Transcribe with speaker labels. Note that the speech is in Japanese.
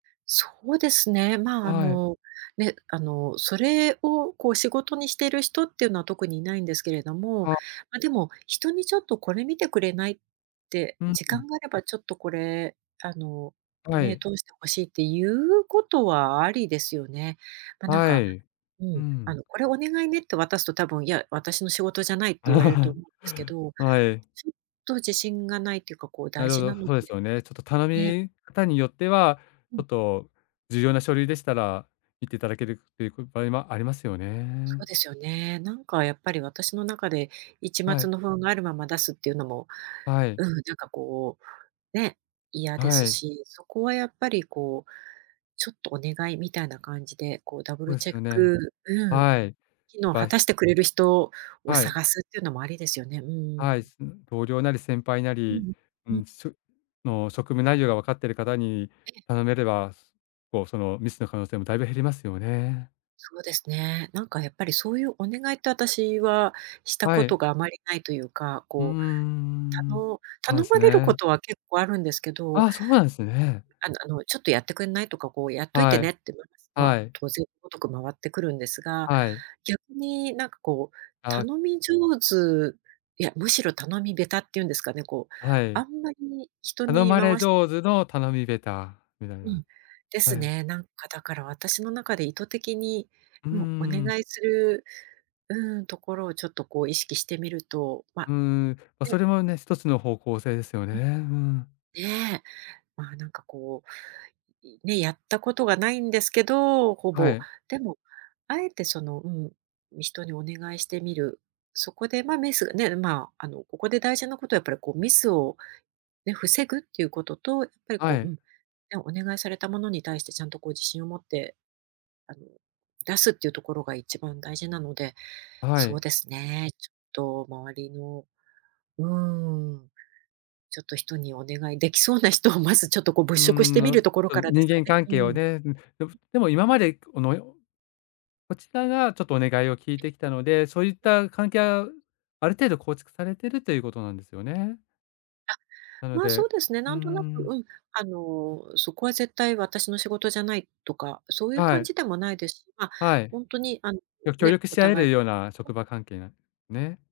Speaker 1: そうですね、ま、あ
Speaker 2: はい。
Speaker 1: の、ね、あの、それをこう、仕事にしてる人っていうのは、特にいないんですけれども、
Speaker 2: あ。
Speaker 1: ま、でも人にちょっとこれ見てくれない？って、
Speaker 2: うん
Speaker 1: 時
Speaker 2: うん。
Speaker 1: 間があればちょっとこれ、あの、
Speaker 2: は
Speaker 1: 目
Speaker 2: い。
Speaker 1: 通して欲しいって言うことはありですよね。ま、なん
Speaker 2: は
Speaker 1: か
Speaker 2: い。
Speaker 1: う
Speaker 2: う
Speaker 1: ん、あ
Speaker 2: ん。
Speaker 1: の、これお願いねって渡すと多分、いや、私の仕事じゃないって言われると思う んですけど、
Speaker 2: はい。
Speaker 1: ちょっと自信がないっていうか、こう
Speaker 2: な
Speaker 1: 大
Speaker 2: るほ
Speaker 1: 事
Speaker 2: ど、
Speaker 1: なので
Speaker 2: そうですよね。ちょっと頼
Speaker 1: ね。
Speaker 2: み方によっては、
Speaker 1: う
Speaker 2: ち
Speaker 1: ん。
Speaker 2: ょっと重要な書類でしたら、言っていただけるっていう、く場合もありますよ
Speaker 1: そう
Speaker 2: ね。
Speaker 1: ですよね。なんかやっぱり私の中で、一
Speaker 2: は
Speaker 1: 抹
Speaker 2: い。
Speaker 1: の不安があるまま出すっていうのも
Speaker 2: はい。
Speaker 1: うん、なんかこう、ね、嫌で
Speaker 2: は
Speaker 1: す
Speaker 2: い。
Speaker 1: し、そこはやっぱりこう、ちょっとお願いみたいな感じで、こうダブ
Speaker 2: ほ
Speaker 1: ル
Speaker 2: えす
Speaker 1: チェッ
Speaker 2: よね。
Speaker 1: クうん、
Speaker 2: はい、
Speaker 1: 機
Speaker 2: や
Speaker 1: 能を
Speaker 2: ぱ
Speaker 1: 果
Speaker 2: い
Speaker 1: たしてくれる人を
Speaker 2: はい。
Speaker 1: 探すっていうのもありですよね。うんう
Speaker 2: はい、
Speaker 1: ん。
Speaker 2: すん同僚なり先輩な
Speaker 1: う
Speaker 2: り、
Speaker 1: んう
Speaker 2: う
Speaker 1: ん、うん。
Speaker 2: ん、すの職務内容がわかってる方に
Speaker 1: ええ。
Speaker 2: 頼めれば、すこう、そのミスの可能性もだいぶ減りますよね。
Speaker 1: そうですね。なんか、やっぱりそういうお願いって、私はした
Speaker 2: は
Speaker 1: こと
Speaker 2: い。
Speaker 1: があまりないというか、
Speaker 2: うん、
Speaker 1: こう、た
Speaker 2: うーん、
Speaker 1: の
Speaker 2: ほえ
Speaker 1: 頼
Speaker 2: す
Speaker 1: まれるこ
Speaker 2: ね。
Speaker 1: とは結構あるんですけど
Speaker 2: ああ、そうなんですね。
Speaker 1: あのあの、ちょっとやってくんないとか、こうやっといて
Speaker 2: は
Speaker 1: ね
Speaker 2: い、
Speaker 1: って、ま、ま、
Speaker 2: はい。
Speaker 1: 当然ごとく回ってくるんですが、
Speaker 2: はい。
Speaker 1: 逆に、なんかこう、
Speaker 2: ああ。
Speaker 1: 頼み上手いや、むしろ頼み下手っていうんですかね、こう、
Speaker 2: は
Speaker 1: あ
Speaker 2: い。
Speaker 1: んまり人
Speaker 2: 頼
Speaker 1: に
Speaker 2: まれ
Speaker 1: 回し
Speaker 2: 上手の頼み下手みたい
Speaker 1: う
Speaker 2: な、
Speaker 1: ん、で
Speaker 2: は
Speaker 1: す
Speaker 2: い。
Speaker 1: ね。なんか、だから、私の中で意図的に
Speaker 2: うー
Speaker 1: もうお願
Speaker 2: ん。
Speaker 1: いする、うん、ところをちょっとこう、意識してみると、
Speaker 2: う
Speaker 1: ま、
Speaker 2: ーん、ま、そ
Speaker 1: ね、
Speaker 2: れも
Speaker 1: うん。
Speaker 2: ね、一つの方向性ですよね。
Speaker 1: う
Speaker 2: う
Speaker 1: ん。
Speaker 2: ん。
Speaker 1: ね、ま、なんかこう、いね、やったことがないんですけど、ほ
Speaker 2: は
Speaker 1: ぼ、
Speaker 2: い。
Speaker 1: でもあえて、その、うん、人にお願いしてみる。そこで、ま、ミスがね、ま、あの、ここで大事なことはやっぱりこう、ミスをね、防ぐっていうことと、ぱり、
Speaker 2: は
Speaker 1: こう、う
Speaker 2: い。
Speaker 1: ん、ね、お願いされたものに対してちゃんとこう、自信を持って、あの、出すっていうところが一番大事なので、
Speaker 2: は
Speaker 1: そう
Speaker 2: い。
Speaker 1: ですね、ちょっと周りの、うーん、ちょっと人にお願いできそうな人を、まずちょっと、こう、
Speaker 2: う
Speaker 1: 物
Speaker 2: ー
Speaker 1: 色して
Speaker 2: ん、
Speaker 1: み
Speaker 2: あ
Speaker 1: る
Speaker 2: っ
Speaker 1: ところか
Speaker 2: と、
Speaker 1: らです
Speaker 2: 人
Speaker 1: かね？
Speaker 2: 間関
Speaker 1: う
Speaker 2: 係を
Speaker 1: ん。
Speaker 2: ね、うん、でもでも今までこのよこちらがちょっとお願いを聞い
Speaker 1: ええ、
Speaker 2: てきたので、そういっ
Speaker 1: え。
Speaker 2: た関係はある程度構築されているということなんですよね。
Speaker 1: あ、
Speaker 2: なの
Speaker 1: ま、
Speaker 2: で
Speaker 1: そ
Speaker 2: う
Speaker 1: うですね、
Speaker 2: ー
Speaker 1: なんとなく、
Speaker 2: ん。
Speaker 1: うん、あの、そこは絶対私の仕事じゃないとか、そういう
Speaker 2: は
Speaker 1: 感
Speaker 2: い。
Speaker 1: じでもないです。ま、
Speaker 2: はい。
Speaker 1: ほんとにあん
Speaker 2: よく協
Speaker 1: ね、
Speaker 2: 力
Speaker 1: お
Speaker 2: し合え
Speaker 1: 互
Speaker 2: る
Speaker 1: い
Speaker 2: ような職場関係なね。